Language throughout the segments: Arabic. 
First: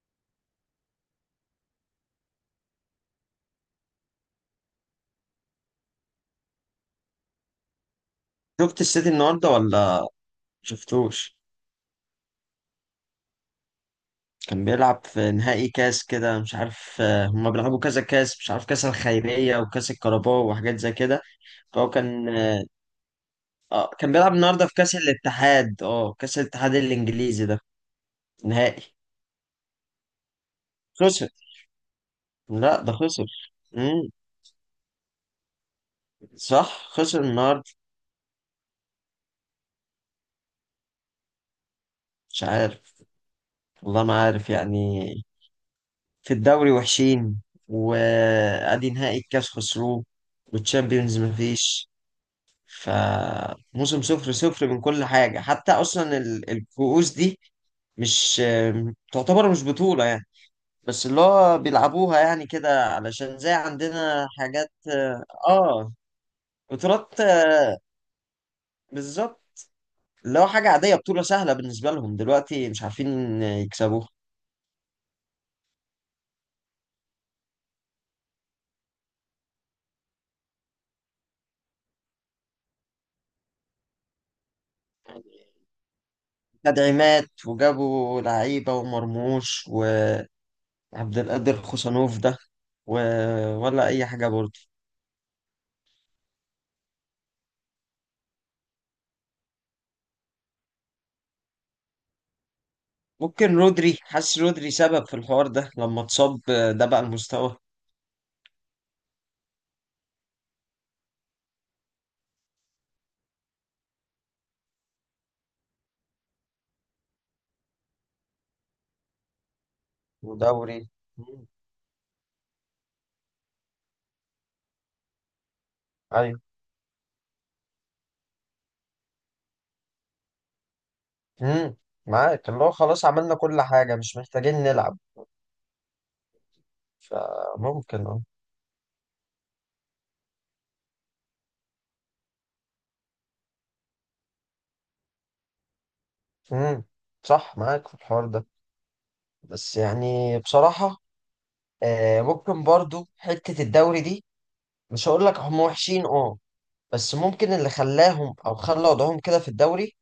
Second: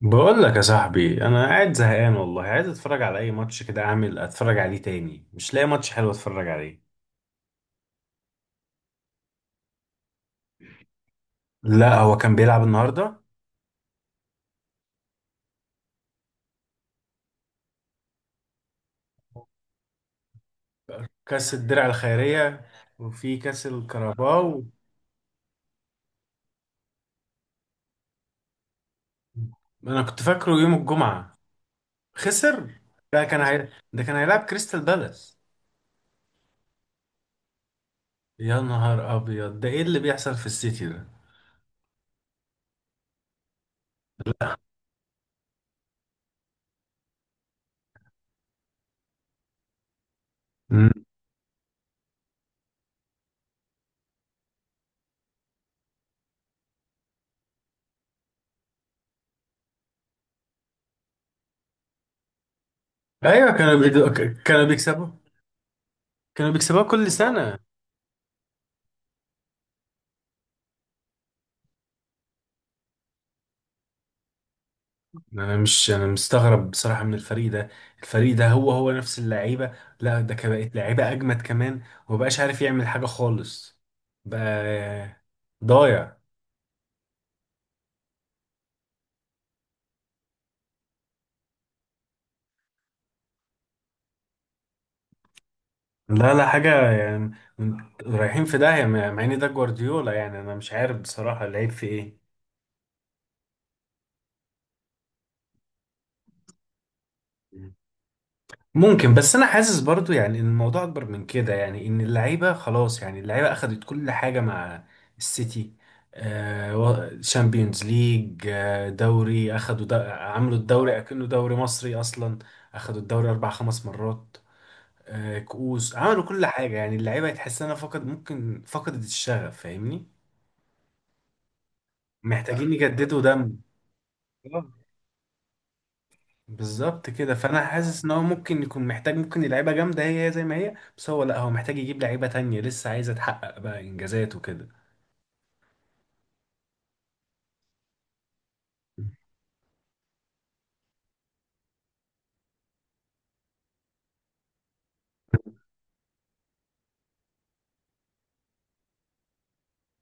بقول لك يا صاحبي، انا قاعد زهقان والله، عايز اتفرج على اي ماتش كده، اعمل اتفرج عليه تاني. مش لاقي ماتش حلو اتفرج عليه. شفت السيتي النهارده؟ ولا شفتوش؟ لا، هو كان بيلعب النهارده كان بيلعب في نهائي كاس كده مش عارف، هما بيلعبوا كذا كاس، مش عارف كاس الخيرية وكاس الكاراباو وحاجات زي كده. كاس الدرع فهو كان، الخيريه، وفي كاس كان بيلعب الكاراباو. النهارده في كاس الاتحاد، كاس الاتحاد الانجليزي ده. نهائي. انا كنت فاكره يوم خسر. الجمعه. خسر. لا ده خسر. ده امم كان هيلعب كريستال بالاس. صح، خسر النهارده. يا نهار ابيض، ده ايه اللي بيحصل في السيتي ده؟ مش عارف، والله ما عارف يعني. في الدوري وحشين، وادي نهائي الكاس خسروه، مم. والتشامبيونز مفيش. فموسم صفر صفر من كل حاجة. حتى أصلا الكؤوس دي مش تعتبر مش بطولة يعني، بس اللي هو بيلعبوها يعني كده علشان زي ايوه، عندنا كانوا حاجات. بيكسبوا، اه كانوا بيكسبوها كل بطولات. سنه. بالظبط. اللي هو حاجة عادية، بطولة سهلة بالنسبة لهم، دلوقتي مش عارفين يكسبوها. انا مش انا مستغرب بصراحه من الفريق ده. الفريق ده هو هو نفس اللعيبه، لا ده كان بقت لعيبه اجمد كمان، ومبقاش عارف يعمل حاجه خالص. بقى ضايع. تدعيمات وجابوا لعيبة، ومرموش، وعبد القادر خوسانوف ده و... ولا أي حاجة برضه. لا لا حاجه يعني. رايحين في داهيه، مع ان ده جوارديولا. يعني انا مش عارف بصراحه، لعيب في ايه؟ ممكن رودري، حاسس رودري سبب في الحوار ده لما اتصاب، ده بقى المستوى. ممكن. بس انا حاسس برضو يعني ان الموضوع اكبر من كده، يعني ان اللعيبه خلاص، يعني اللعيبه اخدت كل حاجه مع السيتي. شامبيونز ليج، دوري، عملوا ودوري. الدوري اكنه مم. دوري مصري اصلا. اخدوا الدوري اربع خمس مرات. آه، كؤوس، عملوا ايوه. كل حاجه. يعني اللعيبه تحس انها فقد، ممكن فقدت الشغف، فاهمني. مم. معاك، اللي هو محتاجين خلاص يجددوا عملنا دم، كل حاجة، مش محتاجين نلعب. بالظبط كده. فانا حاسس فممكن ان هو ممكن يكون محتاج، ممكن اللعيبه جامده هي هي زي ما هي، بس هو لا، هو محتاج يجيب لعيبه تانية لسه عايزه تحقق بقى انجازات وكده. مم. صح، معاك في الحوار ده. بس يعني بصراحة، ممكن برضو حتة الدوري دي، مش هقول لك هم وحشين بس ممكن اللي خلاهم او خلى وضعهم كده في الدوري،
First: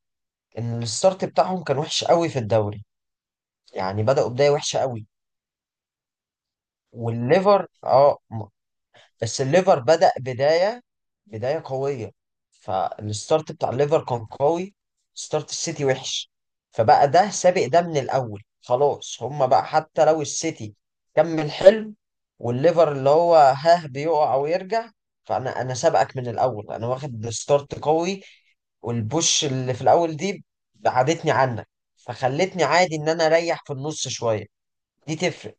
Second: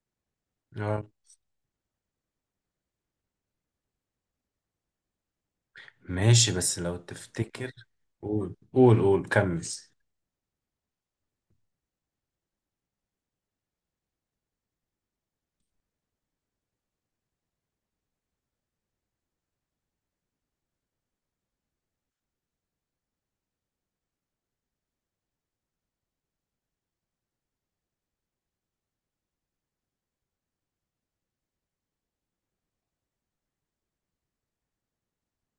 ان اه، الستارت بتاعهم كان وحش قوي في الدوري. يعني بدأوا بداية وحشة قوي. ماشي بس لو والليفر تفتكر، قول قول قول بس كمل. الليفر بدأ بداية قوية. فالستارت بتاع الليفر كان قوي، ستارت السيتي وحش. فبقى ده سابق ده من الأول. خلاص، هما بقى حتى لو السيتي كمل حلو، والليفر اللي هو هاه بيقع ويرجع، فأنا سابقك من الأول، أنا واخد ستارت قوي. والبوش اللي في الأول دي بعدتني عنك، فخلتني عادي إن أنا أريح في النص شوية. دي تفرق.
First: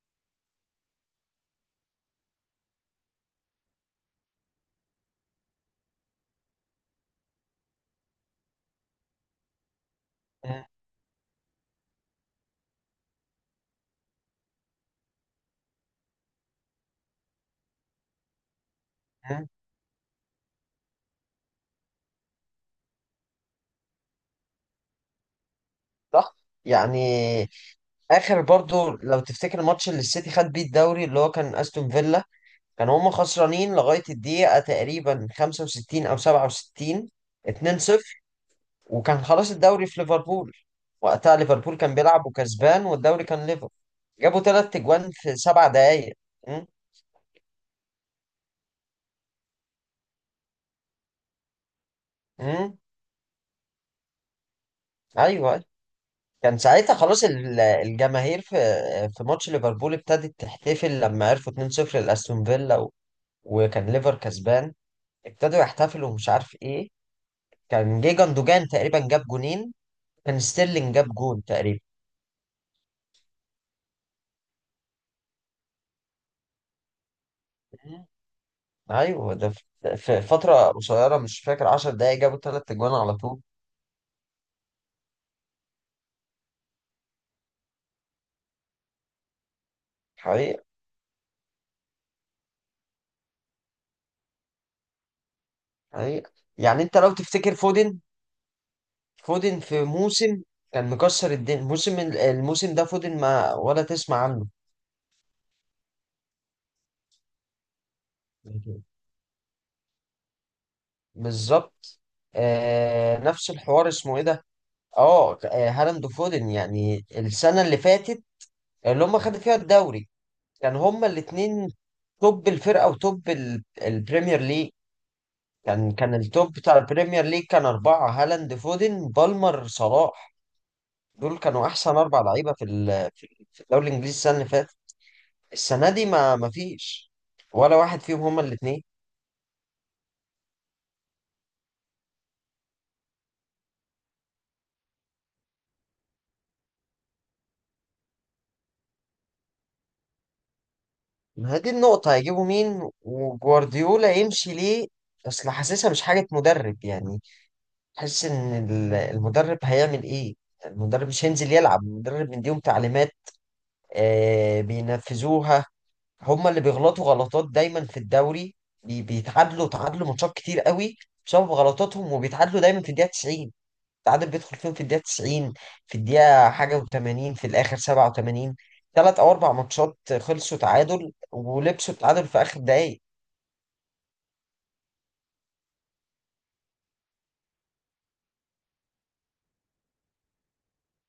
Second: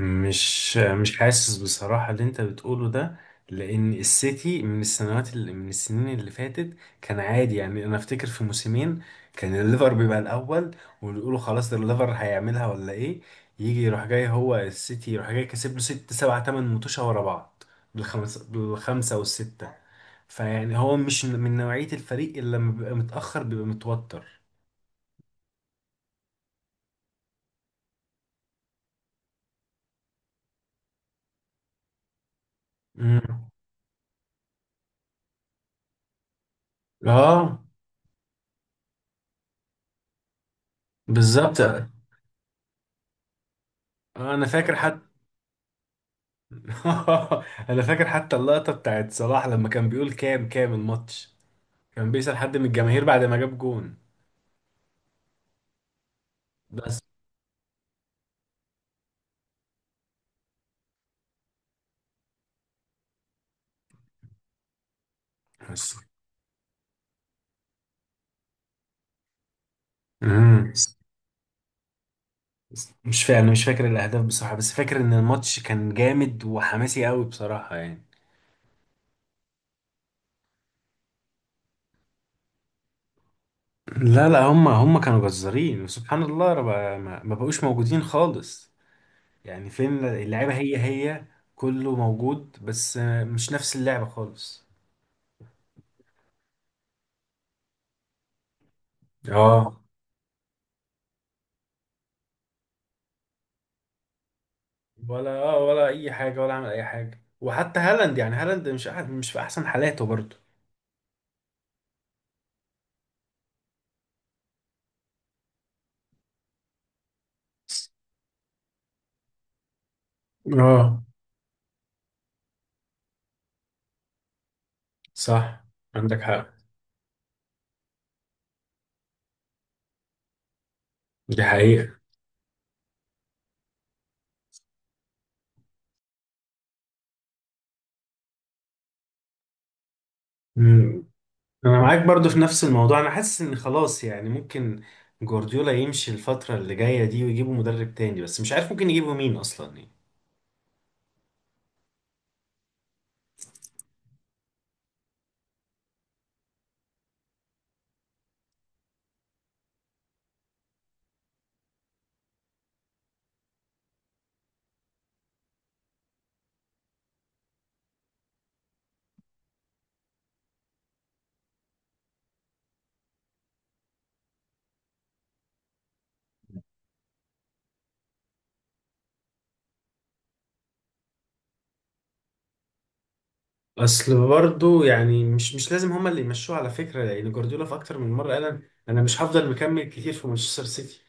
مش حاسس بصراحة اللي انت بتقوله ده، لان السيتي من السنين اللي فاتت كان عادي. يعني انا افتكر في موسمين كان الليفر بيبقى م- الاول، ونقوله خلاص ده الليفر هيعملها ولا ايه، يجي يروح جاي، هو السيتي يروح جاي، كسب له ست سبعة تمن متوشة ورا بعض، بالخمسة، بالخمسة م- والستة. فيعني هو مش من نوعية الفريق اللي لما بيبقى متأخر بيبقى متوتر. صح يعني. اخر برضو لو تفتكر الماتش اللي السيتي خد بيه الدوري، اللي هو كان استون فيلا، كان هم مم. خسرانين لغايه الدقيقه تقريبا 65 او 67، اه، 2-0، وكان خلاص الدوري في ليفربول. وقتها بالظبط. ليفربول كان بيلعب وكسبان والدوري كان ليفر. جابوا انا ثلاث فاكر. تجوان في سبع دقائق. امم انا فاكر حتى اللقطة بتاعت صلاح لما كان بيقول كام الماتش، كان بيسأل حد من امم الجماهير بعد ما جاب جون. ايوه. كان ساعتها بس. خلاص الجماهير في في ماتش ليفربول ابتدت تحتفل لما عرفوا 2-0 لاستون فيلا وكان ليفر كسبان، ابتدوا بس. يحتفلوا ومش عارف ايه. كان جه جندوجان تقريبا جاب جونين، كان مم. ستيرلينج جاب جون تقريبا. مش فاكر، انا مش فاكر الاهداف بصراحة، بس فاكر ان الماتش كان جامد وحماسي قوي بصراحة يعني. مم. ايوه، ده في فتره قصيره مش فاكر 10 دقايق جابوا ثلاث اجوان على طول. لا لا، هم كانوا جزارين، وسبحان الله، رب-، ما بقوش موجودين خالص. يعني فين اللعيبة؟ حقيقه هي هي كله موجود، بس مش نفس اللعبة خالص. حقيقه. يعني انت لو تفتكر فودن، فودن اه، في موسم كان مكسر الدنيا. الموسم ده فودن ما ولا تسمع عنه. ولا اه، ولا اي حاجه، ولا عمل اي حاجه. وحتى هالاند، يعني هالاند مش، مش في احسن حالاته برضه. بالظبط. آه نفس الحوار، اسمه ايه ده، هالاند وفودن يعني السنه اللي فاتت اللي هم خدوا فيها الدوري، كان اه. هما الاتنين توب الفرقة وتوب البريمير ليج. صح. كان عندك كان حق. التوب بتاع البريمير ليج كان أربعة: هالاند، فودن، بالمر، صلاح. دول دي كانوا أحسن حقيقة. أربع لعيبة في في الدوري الإنجليزي السنة اللي فاتت. السنة دي ما فيش ولا واحد فيهم، هما الاتنين. مم. أنا معاك برضو في نفس الموضوع، أنا حاسس إن خلاص يعني ممكن جوارديولا يمشي الفترة اللي جاية دي، ويجيبوا مدرب تاني. بس مش عارف ممكن يجيبوا مين أصلا يعني. ما هي دي النقطة، هيجيبوا مين؟ وجوارديولا يمشي ليه؟ أصل حاسسها مش حاجة مدرب يعني. حاسس إن المدرب هيعمل إيه؟ المدرب مش هينزل يلعب، المدرب مديهم تعليمات، بينفذوها. هما اللي بيغلطوا غلطات دايما في الدوري. بيتعادلوا، تعادلوا ماتشات كتير قوي بسبب غلطاتهم، وبيتعادلوا دايما في الدقيقة 90. التعادل بيدخل فيهم في الدقيقة 90، في الدقيقة حاجة و80، في الآخر 87. ثلاث أو أربع ماتشات خلصوا تعادل ولبسوا التعادل في آخر دقايق. أصل برضو يعني، مش لازم هما اللي يمشوه على فكرة، لأن جوارديولا في أكتر من مرة قال، أنا مش هفضل مكمل كتير في مانشستر سيتي.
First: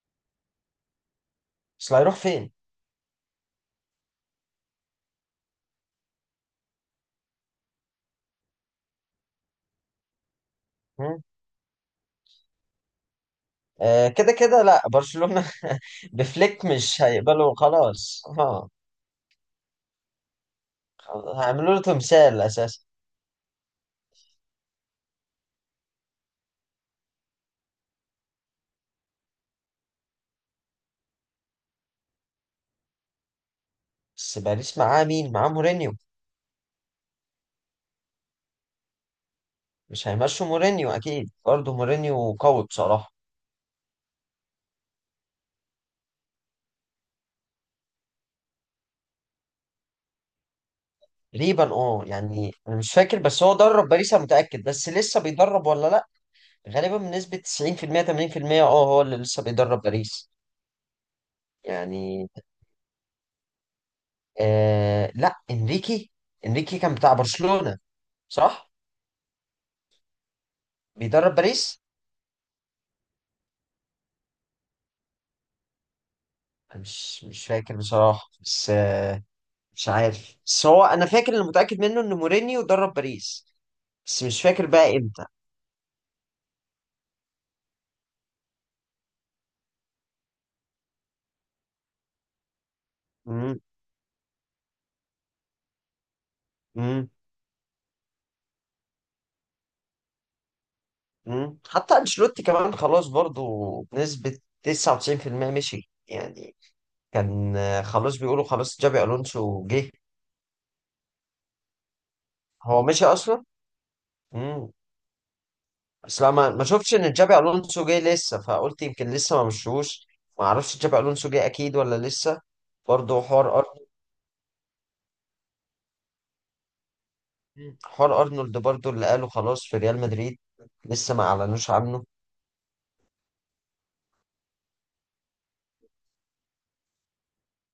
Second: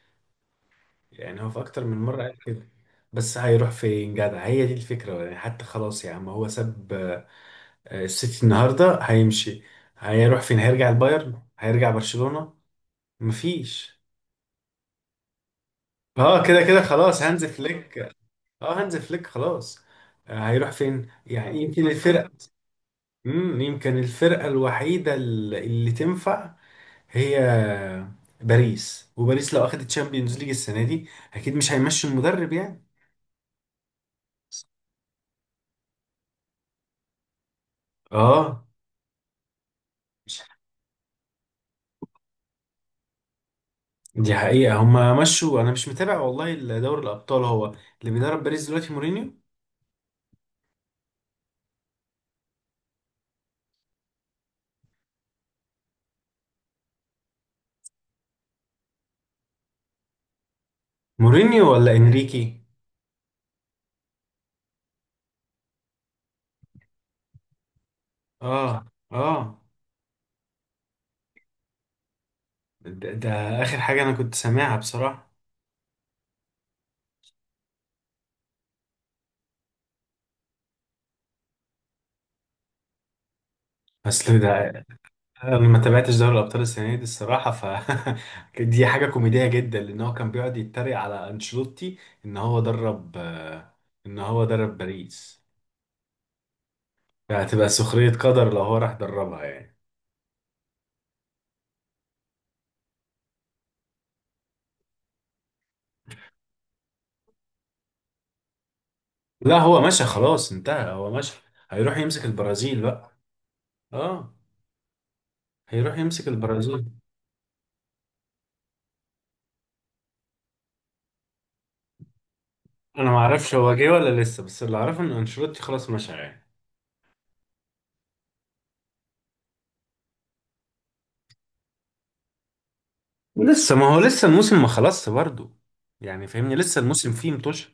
يعني هو في اكتر بس من هيروح مره قال فين؟ كده. بس هيروح فين جدع؟ هي دي الفكره يعني. حتى خلاص يا عم هو ساب، آه، السيتي النهارده هيمشي. هيروح فين؟ هيرجع مم. البايرن؟ هيرجع برشلونه؟ مفيش. آه كده كده، لا برشلونة اه كده بفليك كده مش خلاص، هانز هيقبلوا فليك. خلاص اه، هانز فليك، خلاص. آه، هيروح فين يعني؟ هيعملوا له يمكن الفرقه، تمثال أساسا. امم، يمكن الفرقه الوحيده اللي تنفع هي باريس. وباريس لو اخدت تشامبيونز ليج السنه دي، اكيد مش هيمشي المدرب يعني. بس باريس معاه مين؟ معاه مورينيو، اه. مش هيمشوا مورينيو اكيد برضه، مورينيو قوي بصراحه. دي حقيقة. هما مشوا؟ أنا مش متابع والله دوري الأبطال. هو اللي بيدرب باريس دلوقتي مورينيو؟ تقريبا يعني انا مش فاكر، بس هو درب باريس انا متاكد، بس لسه بيدرب ولا لا؟ غالبا بنسبه 90% 80%، هو اللي لسه بيدرب باريس مورينيو ولا يعني. إنريكي؟ آه لا، انريكي. انريكي كان بتاع برشلونه، صح. آه. آه. بيدرب باريس. ده آخر حاجة أنا كنت سامعها بصراحة. أنا مش فاكر بصراحه، بس مش عارف، بس هو فاكر اللي متاكد منه ان مورينيو درب باريس، بس أصل مش فاكر ده، بقى امتى. أنا ما تابعتش دوري الأبطال السنة دي الصراحة، ف دي حاجة كوميدية جدا، لأن هو كان بيقعد يتريق على أنشيلوتي إن هو درب، مم. آه، إن هو درب باريس. مم. فهتبقى سخرية قدر لو هو راح دربها يعني. مم. حتى انشيلوتي كمان خلاص برضو بنسبة 99% مشي يعني. كان، خلاص بيقولوا خلاص جابي لا الونسو هو جه. مشى خلاص، انتهى، هو مشى. هيروح يمسك البرازيل هو مشي بقى. اصلا. آه. امم هيروح بس يمسك لا ما البرازيل. شفتش ان جابي الونسو جه لسه، فقلت يمكن لسه ما مشوش، ما اعرفش جابي الونسو جه اكيد ولا لسه. انا ما برضو اعرفش حوار هو ارنولد، جه ولا لسه، بس اللي اعرفه ان انشيلوتي خلاص مشى يعني. حوار ارنولد برضو اللي قالوا خلاص في ريال مدريد لسه ما اعلنوش عنه. لسه ما هو لسه الموسم ما خلصش برضه، يعني فاهمني، لسه الموسم فيه متوش.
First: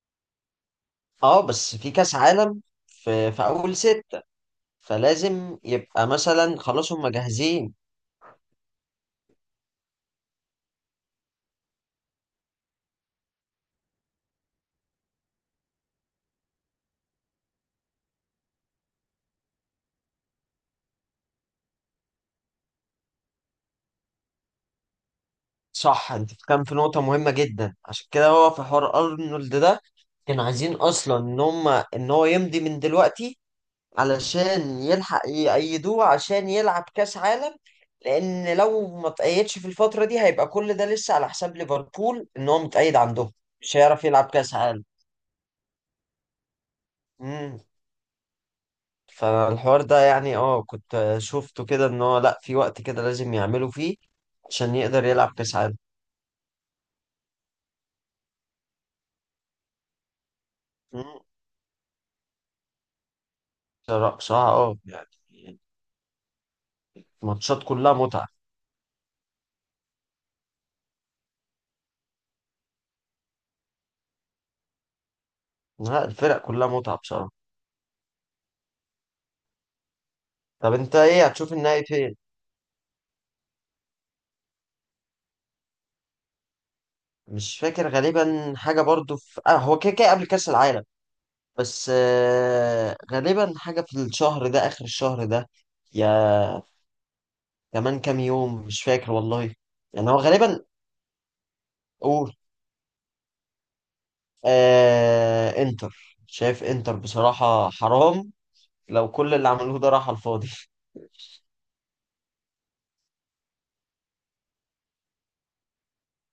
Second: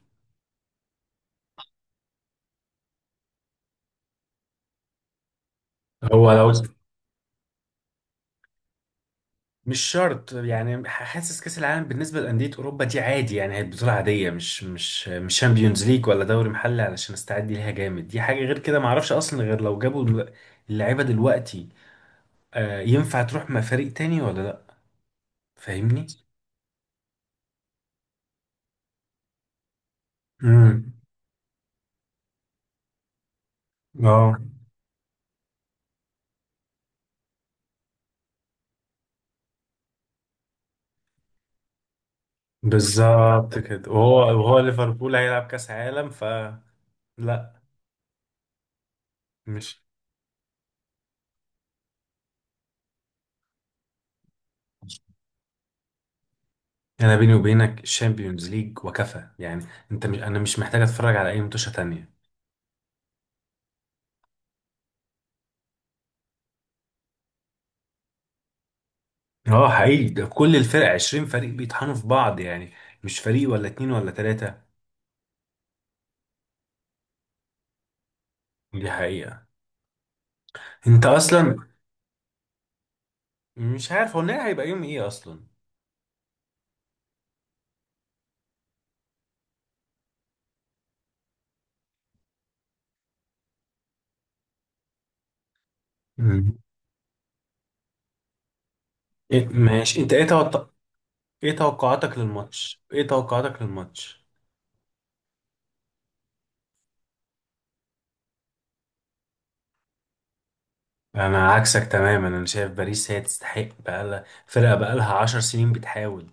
اه بس في كاس عالم، في في اول ستة، فلازم يبقى هو لو، مثلا خلاص هم جاهزين. مش شرط يعني. حاسس كاس العالم بالنسبه لانديه اوروبا دي عادي، يعني هي بطوله عاديه، مش شامبيونز ليج ولا دوري محلي علشان استعد ليها جامد. دي حاجه، غير كده ما اعرفش اصلا، غير لو جابوا، اللعيبه دلوقتي، آه، ينفع تروح مع فريق تاني ولا لا، فاهمني. صح، انت كان في نقطة مهمة جدا. عشان كده هو في حوار ارنولد ده، كانوا عايزين امم. اصلا ان هم ان هو يمضي من دلوقتي اه. علشان يلحق يأيدوه عشان يلعب كاس عالم، لان لو ما تأيدش في الفترة دي هيبقى كل ده لسه على حساب ليفربول ان هو متأيد عندهم. بالظبط مش كده، هيعرف وهو يلعب كاس وهو عالم. ليفربول هيلعب كاس عالم، ف امم لا. فالحوار مش. ده يعني كنت شفته كده ان هو لا، في وقت كده لازم يعملوا فيه عشان يقدر يلعب كاس عالم. انا بيني وبينك الشامبيونز ليج وكفى يعني. انت مش انا مش محتاج اتفرج امم على اي متوشه تانية. بصراحة يعني ماتشات كلها متعة. اه حقيقي، ده كل الفرق، 20 فريق بيطحنوا في بعض يعني، مش فريق ولا اتنين ولا تلاتة. لا، الفرق كلها متعة بصراحة. دي حقيقة. طب انت انت ايه؟ هتشوف اصلا، النهائي فين؟ مش عارف هو النهائي هيبقى يوم ايه اصلا. مش فاكر، غالبا حاجة برضو في، هو كده كده قبل كأس العالم، بس غالبا حاجة في الشهر ده، آخر الشهر ده، مم. يا كمان كام يوم، مش فاكر إيه والله. ماشي، يعني هو غالبا. قول. ايه توقعاتك للماتش؟ آه، انتر. شايف انتر بصراحة، حرام لو كل اللي عملوه ده راح على الفاضي. انا عكسك تماما، انا شايف باريس هي تستحق، بقالها فرقه بقالها 10 سنين بتحاول،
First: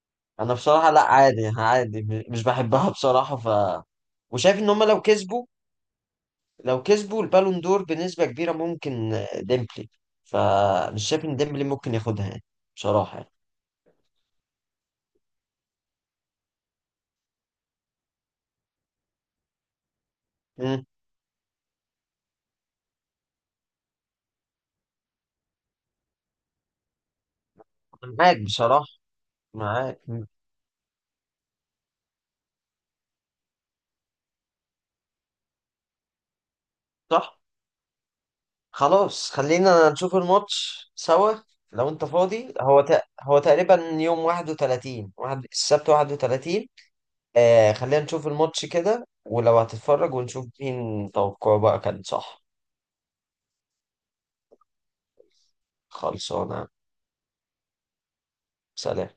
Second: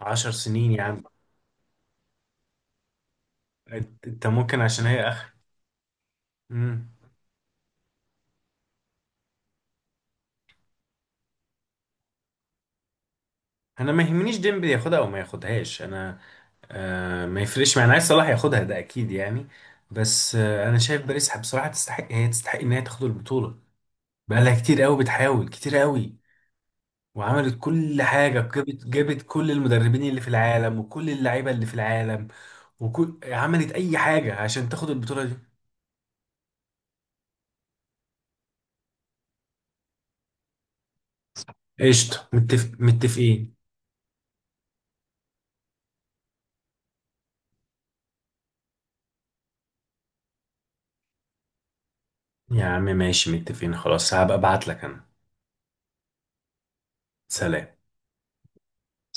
عشر انا سنين يا بصراحة لا، عم. عادي عادي، مش بحبها بصراحة ف أنت وشايف ممكن ان هم عشان هي لو اخر. كسبوا لو مم. كسبوا البالون دور بنسبة كبيرة ممكن، ديمبلي. فمش شايف ان ديمبلي ممكن ياخدها يعني، بصراحة يعني. انا ما يهمنيش ديمبلي ياخدها او ما ياخدهاش. انا آه، ما يفرقش معايا، انا عايز صلاح ياخدها، ده اكيد يعني. بس آه، انا مم. شايف باريس بصراحه تستحق، هي تستحق ان هي تاخد البطوله، بقالها كتير قوي بتحاول كتير قوي، وعملت كل حاجه، معاك جابت بصراحة، جابت كل معاك. المدربين اللي في مم. العالم، وكل اللعيبه اللي في العالم، وكل، عملت اي حاجه عشان تاخد البطوله دي. صح. خلاص خلينا نشوف الماتش سوا لو انت قشطة، فاضي. هو هو متفقين. تقريبا يوم 31 واحد، السبت 31. آه، خلينا نشوف الماتش كده ولو هتتفرج، ونشوف مين توقعه بقى كان صح. يا عم ماشي، متفقين خلاص. هبقى ابعت لك انا. خلصانة. سلام. سلام.